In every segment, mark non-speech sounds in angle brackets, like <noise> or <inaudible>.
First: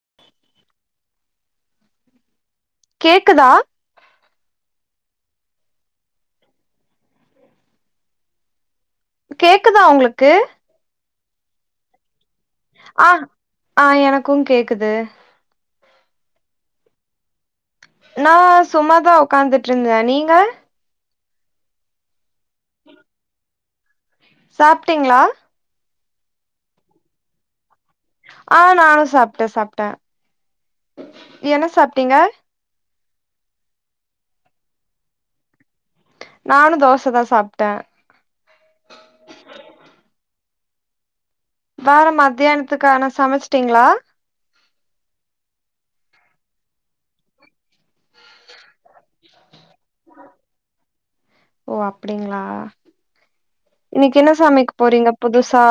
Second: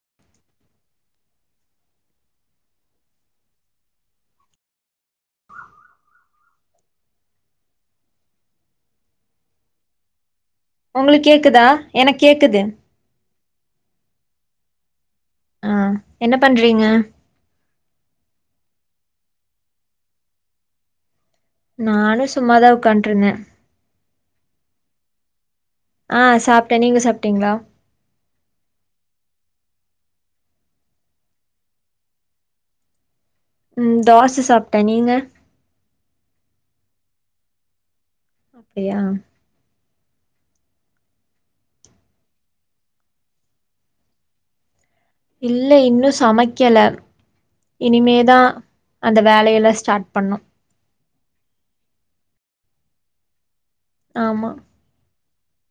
<inaudible> கேக்குதா கேக்குதா ஒங்க்ளுக்கு ஒங்க்ளுக்கு கேக்குதா எனக்கு கேக்குது ஆ ஆ எனக்கு கேக்குது ஆ என்ன பண்றீங்க நா சும்மாதா உக்காந்துட்ருந்த நீங்க நானு சும்மாதா உக்கான்ட்ருந்த சாப்பிட்டீங்களா ஆ சாப்ட்ட நீங்க சாப்ட்டீங்களா ஆ நானு சாப்ட சாப்ட்ட என்ன சாப்ட்டீங்க ம் தோச சாப்ட்டே நீங்க நானு தோசைதா சாப்ட்டே ஆ வேற மத்தியானத்துக்கான சமச்ட்டீங்க்ளா இல்ல இன்னு சமைக்கல இனிமேதா அந்த வேலையெல்லா ஸ்டாட் பண்ணு ஓ அப்டிங்களா இன்னைக்கு என்ன ஆமா சமைக் போறீங்க புதுசா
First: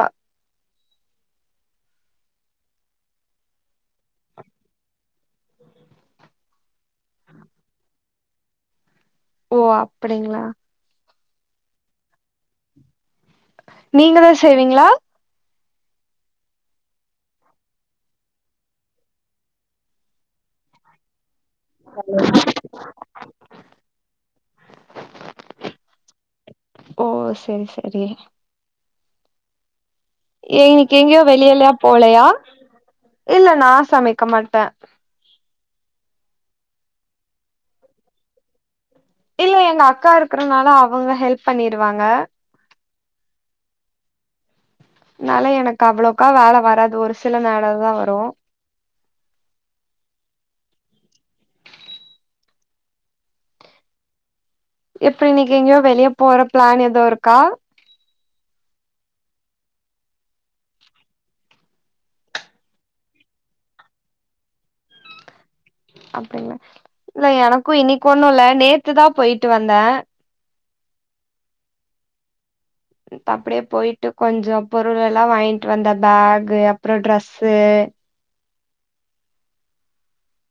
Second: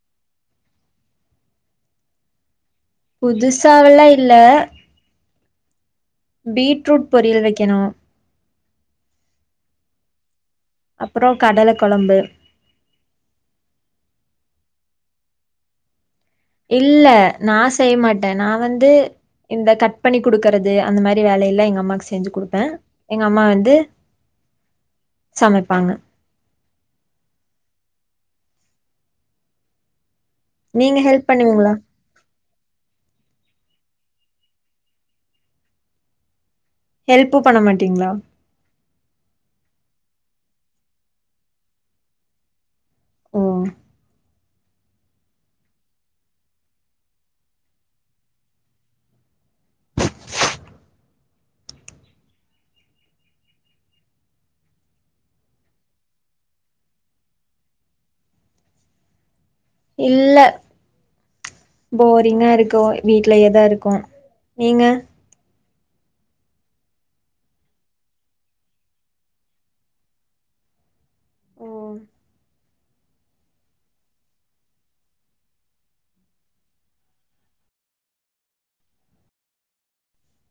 புதுசாவல்லா இல்ல பீட்ரூட் பொரியல் வைக்கணு ஓ அப்டிங்களா அப்பறோ கடல கொழம்பு நீங்களு செய்வீங்களா இல்ல நா செய்ய மாட்டே நா வந்து இந்த கட் பண்ணி குடுக்குறது அந்த மாரி வேலையெல்லா எங் கம்மாக்கு செஞ்சு குடுப்பே எங்கம்மா வந்து சமைப்பாங்க ஓ செரி செரி இன்னிக்கு நீங்க எங்கேயு ஹெல்ப் வெளியெல்லா பண்ணுவீங்களா போலையா இல்ல நா சமைக்க மாட்ட ஹெல்ப்பு பண்ண மாட்டீங்க்ளா இல்ல எங்க அக்கா இருக்கறனால அவங்க ஹெல்ப் பண்ணிடுவாங்க ஓ அதனால எனக்கு அவ்ளவுக்கா வேல வராது ஒரு சில நேரோ தா வரு எப்டி இன்னைக்கு எங்கேயோ வெளியே போற பிளான் எதோ இருக்கா இல்ல போரிங்கா இருக்கு வீட்லயேதா இருக்கு நீங்க அப்டிங்ளா இல்ல எனக்கு இன்னிக்கு ஒன்னு இல்ல நேத்துதா போயிட்டு வந்த ஓ அப்டியே போயிட்டு கொஞ்சோ பொருள் எல்லா வாய்ன்டு வந்த பேக்கு அப்றோ ட்ரெஸ்ஸு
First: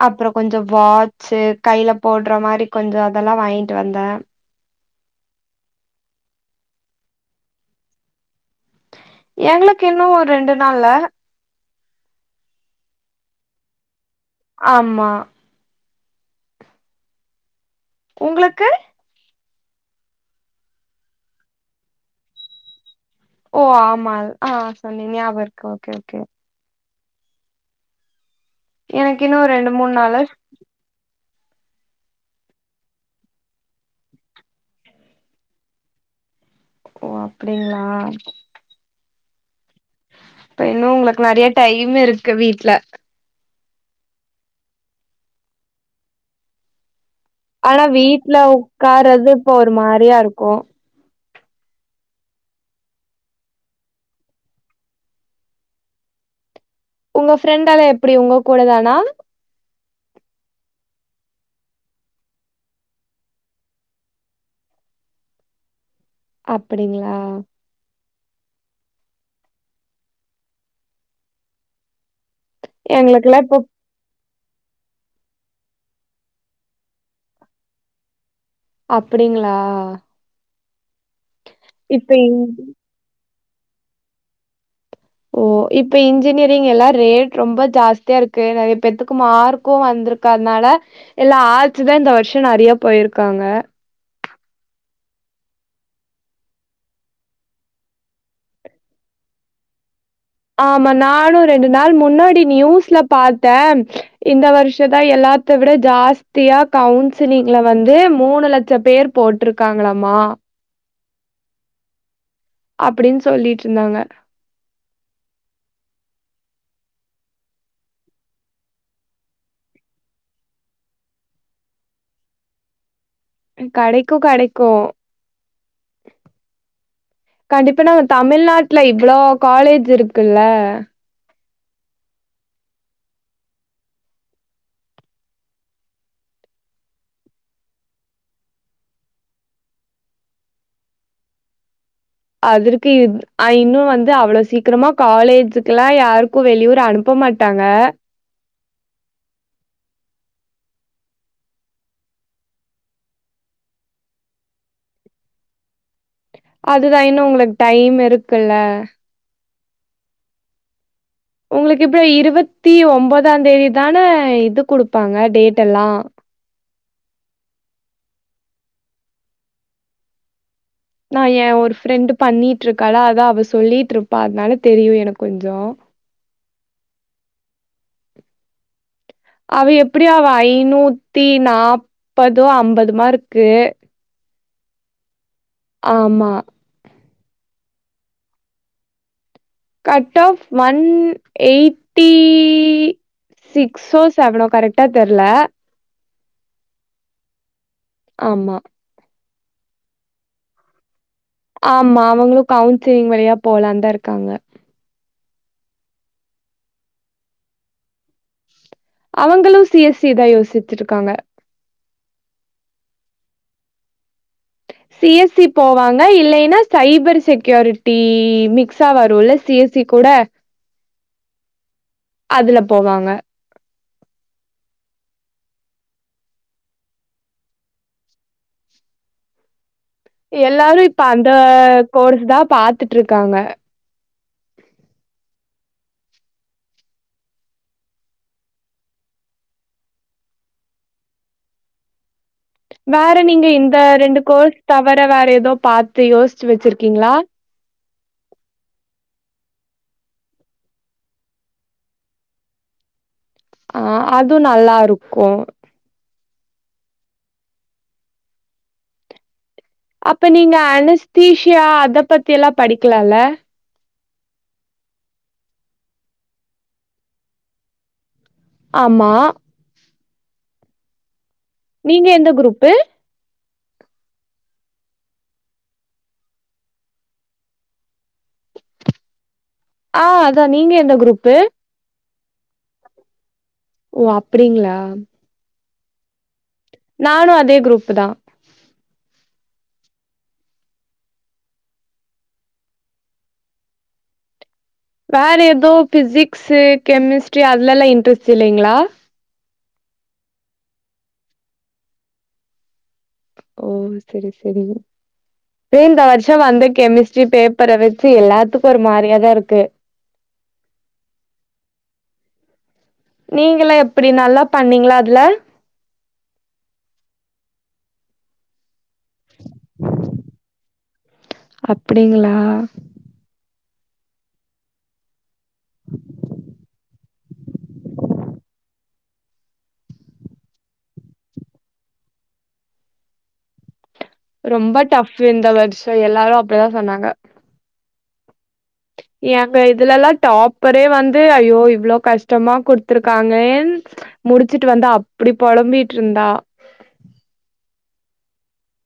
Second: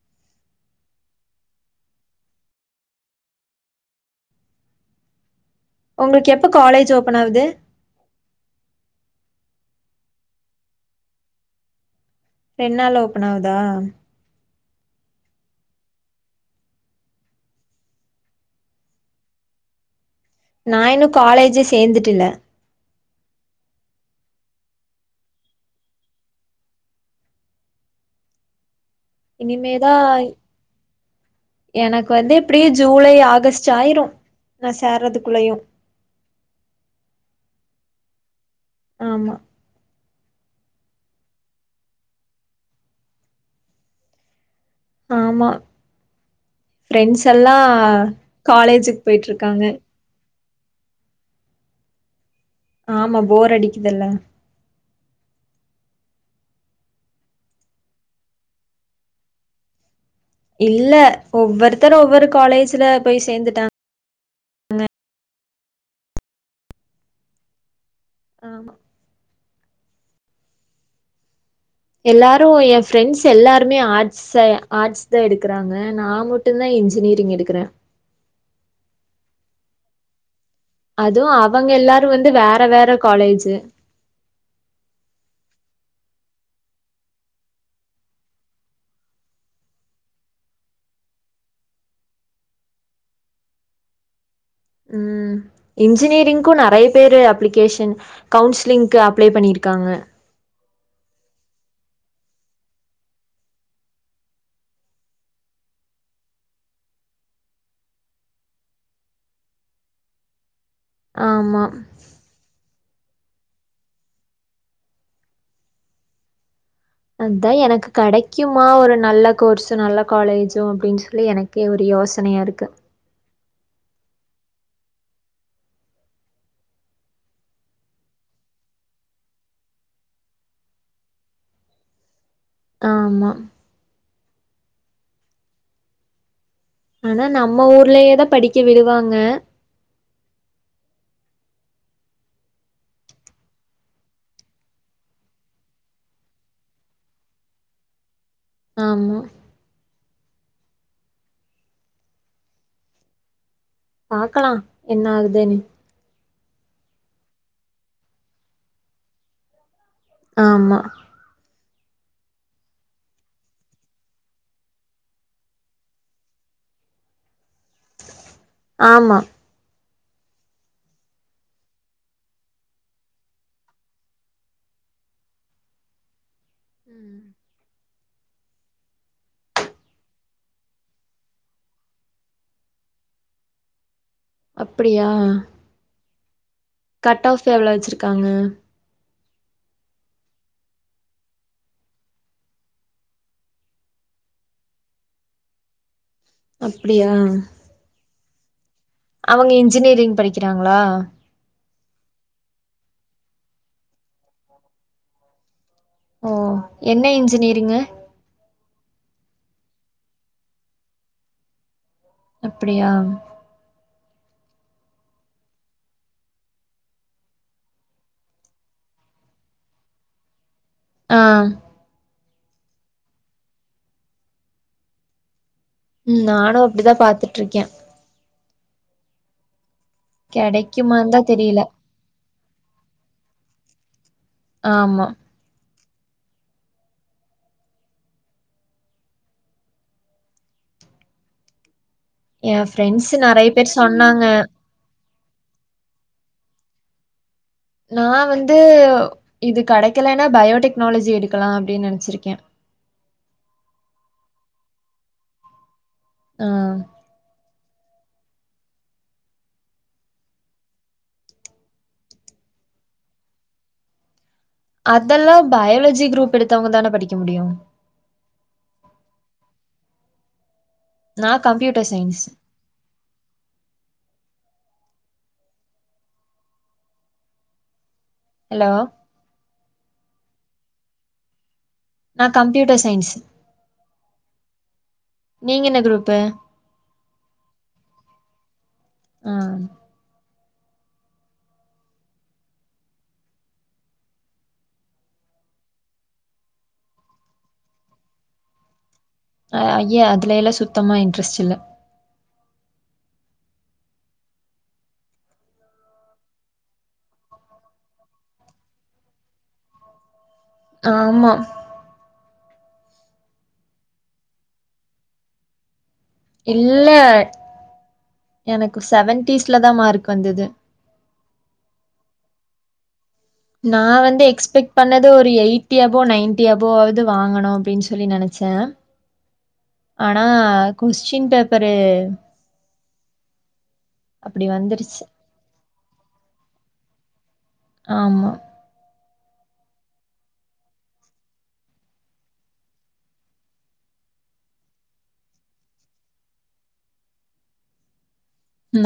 அப்றோ கொஞ்சோ வாட்ச்சு கைல போடுற மாரி கொஞ்சோ அதெல்லா வாய்ன்டு வந்த உங்ளுக் எப்போ காலேஜ் ஓப்பன் ஆவுது எங்ளுக்கு இன்னு ஒரு ரெண்டு நாள்ல ரெண்டு நாள்ல ஓப்பன் ஆவுதா ஆமா உங்ளுக்கு நா இன்னு காலேஜே சேந்துட்டு இல்ல ஓ ஆமால் ஆ சொன்னிக ஞாப இருக்கோ ஓகே ஓகே எனக்கு இன்னு ரெண்டு மூணு நாள்ல இனிமேதாய் எனக்கு வந்து எப்டியு ஜூலை ஆகஸ்ட் ஆயிரு நா சேறதுக்குள்ளயு ஓ அப்டிங்ளா ஆமா இப்ப இன்னு உங்ளுக்கு நெறைய டைம் இருக்கு வீட்ல ஆமா ஃப்ரெண்ஸ் எல்லா ஆனா காலேஜ்க்கு போயிட்ருக்காங்க ப்ரியா இருக்கு ஆமா போர் அடிக்குதெல்ல உங்க ஃப்ரெண்ட்டால எப்டி உங்க கூட தானா இல்ல ஒவ்வொருத்தரு ஒவ்வொரு காலேஜ்ல பேய் சேந்துட்டாங் அப்டிங்ளா ஆமா எல்லாரு எ ஃப்ரெண்ட்ஸ் எங்களுக்குல்லா இப்போ எல்லாருமே ஆட் ச ஆட்ஸ்தா எடுக்குறாங்க நா மட்டுதா இன்ஜினிரிங் எடுக்குற அப்டிங்ளா அது அவங்க எல்லாரு வந்து இன் வேற வேற காலேஜி ஓ இப்ப இன்ஜினியரிங் எல்லா ரேட் ரொம்ப ஜாஸ்தியா இருக்கு நெறைய பேத்துக்கு மார்க்கு வந்துருக் கு அதனால எல்லா ஆட்ஸ் தா இந்த வருஷோ நெறைய போயிருக்காங்க உம் இன்ஜினியரிங்க்கு நெறைய பேரு அப்ளிகேஷன் கவுன்சிலிங்க்கு அப்ளை பண்ணிருக்காங்க ஆமா நானு ரெண்டு நாள் முன்னாடி நியூஸ்ல பாத்தம் இந்த வருஷ தா எல்லாத்த விட ஜாஸ்தியா கவுன்சிலிங்ல வந்து மூனு லட்சம் பேர் போட்டிருக்காங்களாமா ஆமா அப்டின் சொல்லிட்டு இருந்தாங்க அதுதா எனக்கு கெடைக்குமா ஒரு நல்ல கோர்ஸு நல்ல காலேஜும் அப்டின்னு சொல்லி எனக் கு ஒரு யோசனையா இருக்கு கடைக்கு கடைக்கு கண்டிப்பா நாங்க தமிழ்நாட்டுல இவ்ளோ காலேஜ் இருக்குல்ல ஆமா ஆனா நம்ம ஊர்லேயே தா படிக்க விடுவாங்க அதற்கு இது இன்னு வந்து அவ்ள சீக்கிரமா காலேஜுக்கு எல்லா யாருக்கு வெளியூர் அனுப்ப மாட் ட்டாங்க ஆமா பாக்கலா என்ன ஆகுதுன் அதுதா இன்னு உங்களுக்கு டைம் இருக்குல்ல ஆமா உங்களுக்கு இப்ப இருவத்தி ஒம்பதாந் தேதி தான இது குடுப்பாங்க டேட்டெல்லா ஆமா நா எ ஒரு ஃப்ரெண்டு் பண்ணிட்ருக்காள அதா அவ சொல்லிட்ருப்பா அதனால தெரியு எனக் கொஞ்சோ ம் அவ எப்டியோ அவ ஐந்நூத்தி நாப்பதோ அம்பது மார்க்கு அப்படியா ஆமா கட் ஆஃப் எவ்ளவ் வெச்சிருக்காங்க கட் ஆஃப் ஒன் எயிட்டி சிக்ஸோ செவனோ கரெக்ட்டா தெர்ல அப்டியா ஆமா அவுங்க இன்ஜினியரிங் படிக்கிறாங்ளா ஆமா அவுங்களு கவுன்சிலிங் வழியா போலான் தா இருக்காங்க ஓ என்ன இன்ஜினியரிங்கு அவங்களு சிஎஸ் சி தா யோசிச்சிருக்காங்க அப்படியா சி எஸ் சி போவாங்க இல்லைன்னா சைபர் செக்யூரிட்டி மிக்ஸா வருல்ல சி எஸ் சி கூட ஆ அதுல போவாங்க ம் நானு அப்டிதா பாத்துட்ருக்கே எல்லாரு இப்ப கெடைக்குமான் தா அந்த தெரில கோர்ஸ் தா பாத்துட்ருக்காங்க ஆமா எ ஃப்ரெண்ட்ஸ் வேற நீங்க நெறைய பேர் இந்த ரெண்டு சொன்னாங்க கோர்ஸ் தவிர வேற எதோ பாத்து யோசிச்சு வெச்சிருக்கீங்களா நா வந்து இது கெடைக்கலன்னா பயோடெக்னாலஜி எடுக்கலா அப்டின் நெனைச்சிருக்கே ஆ அது நல்லாருக்கு ஆ அப்ப நீங்க அனஸ்தீஷியா அத பத்தி எல்லா படிக்கலால அதெல்லா பயோலஜி குரூப் எடுத்தவங்க தான படிக்க முடியு ஆமா நா கம்ப்யூட் நீங்க எந்த க்ரூப்பு அலோ ஆ அதா நீங்க எந்த க்ரூப்பு நா கம்ப்யூட்டர் சயின்ஸ் ஒ அப்டிங்ளா நீங்க என்ன க்ரூப்பு நானு அதே க்ரூப்பு தா ஆ வேற ஏதுவு பிசிக்ஸ்சு கெமிஸ்ரி அதுல எல்லா இன்ரெஸ்ட் இல்லைங்களா ஆ அய்ய அதுல எல்லா சுத்தமா இன்ரெஸ்ட் இல்ல ஓ செரி செரி இப்ப இந்த வர்ஷ வந்து கெமிஸ்ரி பேப்பர வெச்சி எல்லாதுக்கு ஒரு மாரியாதா இருக்கு ஆமா நீங்கள எப்படி நல்லா பண்ணீங்களா அதுல இல்ல எனக்கு செவன்டீஸ்ல தா மார்க் வந்தது அப்டிங்களா நா வந்து எக்ஸ்பெட் பண்ணது ஒரு எயிட்டி யபோ நைன்டி யபோவது வாங்கணு அப்டின் செல்லி நனச்ச ஆனா கொஸ்டின் பேப்பரு அப்டி ரொம்ப வந்துருச்சு டப்ஃபு இந்த வர்ஷோ எல்லாரு அப்டிதா சொன்னாங்க ஆமா எங்க இதுல எல்லா டாப்பரே வந்து ஐயோ இவ்ளோ கஷ்டமா குடுத்துருக்காகளேன் முடிச்சிட்டு வந்து அப்படி பொலம்பிட்டுருந்தா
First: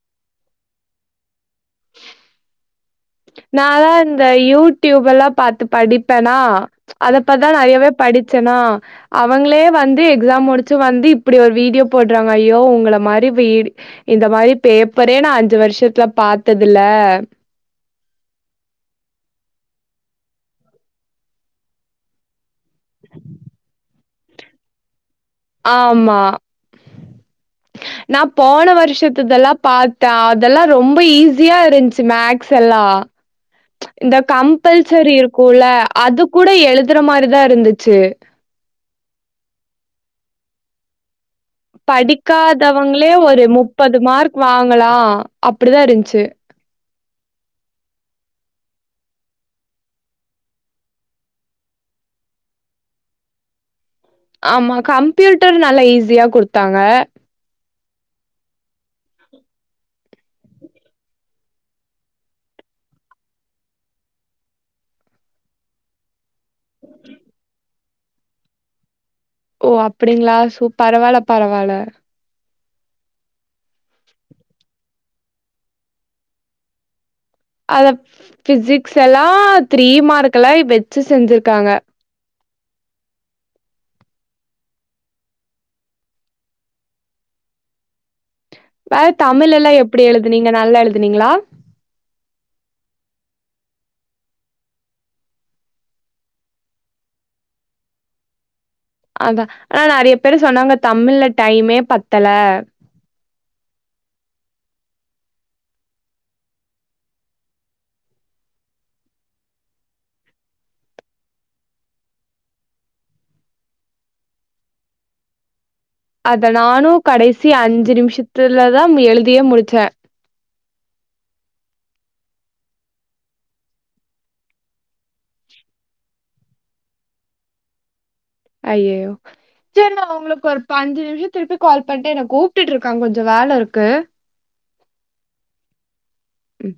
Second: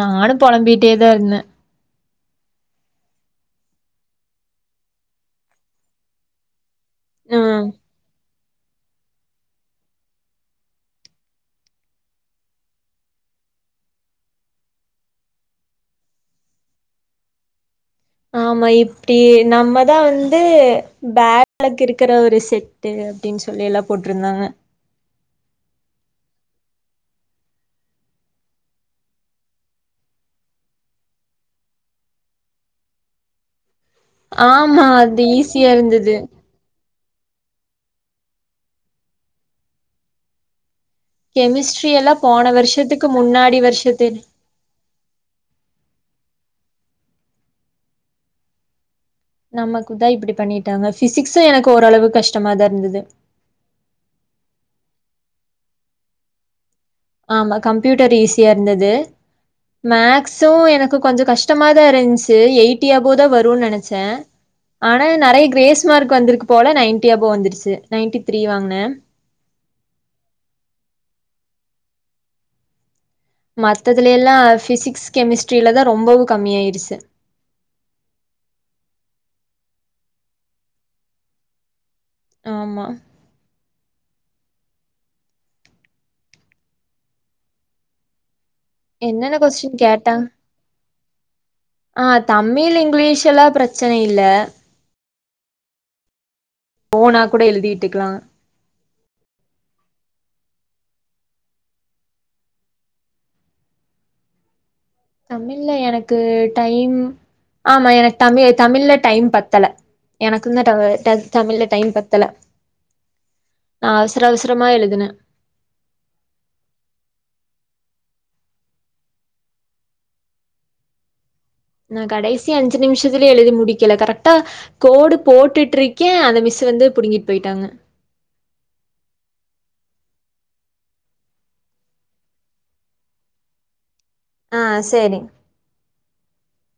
நானு பொலம்பிட்டே தா இருந்த நாலா இந்த யூடிப் எல்லா பாத்து படிப்பேன்னா அத ப்பத்துதா ம் நறையவே படிச்சேனா அவங்களே வந்து எக்ஸாம் முடிச்சு வந்து இப்படி ஒரு வீடியோ போட்றாங்க ஐயோ உங்கள மாரி வீடு இந்த மாரி பேப்பரே நா அஞ்சு வருஷதுல பாத்ததுல்ல ஆமா இப்டி நம்மதா வந்து பேக் லக் இருக்கிற ஒரு செட் டே அப்டின் சொல்லி எல்லா போட்ருந்தாங்க ஆமா நா போன வருஷத்துதெல்லா பாத்தே அதெல்லா ரொம்ப ஈஸியா இருந்ச்சி மேக்ஸ் எல்லா இந்த ஆமா கம்பல்சரி அது இருக்குல்ல ஈஸியா இருந்தது அதுகூட எழு துற மாரிதா இருந்ச்சி கெமிஸ்ட்ரி எல்லாம் போன வருஷத்துக்கு படிக்காதவங்களே ஒரு முன்னாடி முப்பது வருஷத்து மார்க் வாங்கலா அப்படிதா இருந்ச்சு நமக்கு தா இப்டி பண்ணிட்டாங்க பிசிக்சு எனக்கு ஓரளவுக் கஷ்டமா தா இருந்தது ஆமா கம்ப்யூட்டர் நல்லா ஈசியா குடுத்தாங்க ஆமா கம்ப்யூட்டர் ஈசியா இருந்தது மேக்சு எனக்கு கொஞ்ச கஷ்டமாதா இருந்ச்சி எயிட்டி அபோ தா வருன் நனச்சே ஆனா நறைய கிரேஸ் மார்க் வந்திருக்கு போல நைன்டி அபோ வந்துருச்சு நைன்டி த்ரீ வாங்னே ஓ அப்டிங்களா சூப் பரவால்ல பரவால்ல மத்ததுல எல்லா பிசிக்ஸ் கெமிஸ்ட்ரியில தா ரொம்பவு கம்மியாயிடுச்சு அத பிசிக்ஸ் எல்லா த்ரீ மார்க்லே வெச்சி செஞ்சிருகாங்க ஆமா வேர என்னென்ன தமிழ்லலா கொஸ்டின் எப்டி கேட்டாங் எழுதினீங்க நல்லா எழுதினீங்களா ஆ தமிழ் இங்கிலீஷ் எல்லா பிரச்சன இல்ல ஓனா கூட எழுதி விட்டுக்கலா அதா ஆனா நறைய பேரு சொன்னாங்க தமிழ்ழ டைமே பத்தல தமிழ்ல்ல எனக்கு டைம் ஆமா எனக் தமி தமிழ்ல்ல டைம் பத்தல எனக்குந்தா டா ட தமிழ்ல்ல டைம் பத்தல நா அவசர அவசரமா எழுதுன அத நானு கடைசி அஞ்சு நிமிஷத்துலதா எழுதியே முடிச்சே நா கடைசி அஞ்சு நிமிஷத்துல எழுதி முடிக்கல கரெக்டா கோடு போட்டுட்ருக்கே அந்த மிஸ்சு வந்து புடிங்கிட் போயிட்டாங்க ஐயய்யயோ சேரி நா உங்களுக்கு ஒரு ப்ப அஞ்சு நிமிஷ திருப்பி கால் பண்ட்டு என்ன கூப்புட்ருக்காங்க கொஞ்ச வேல இருக்கு ஆ சேரி ம்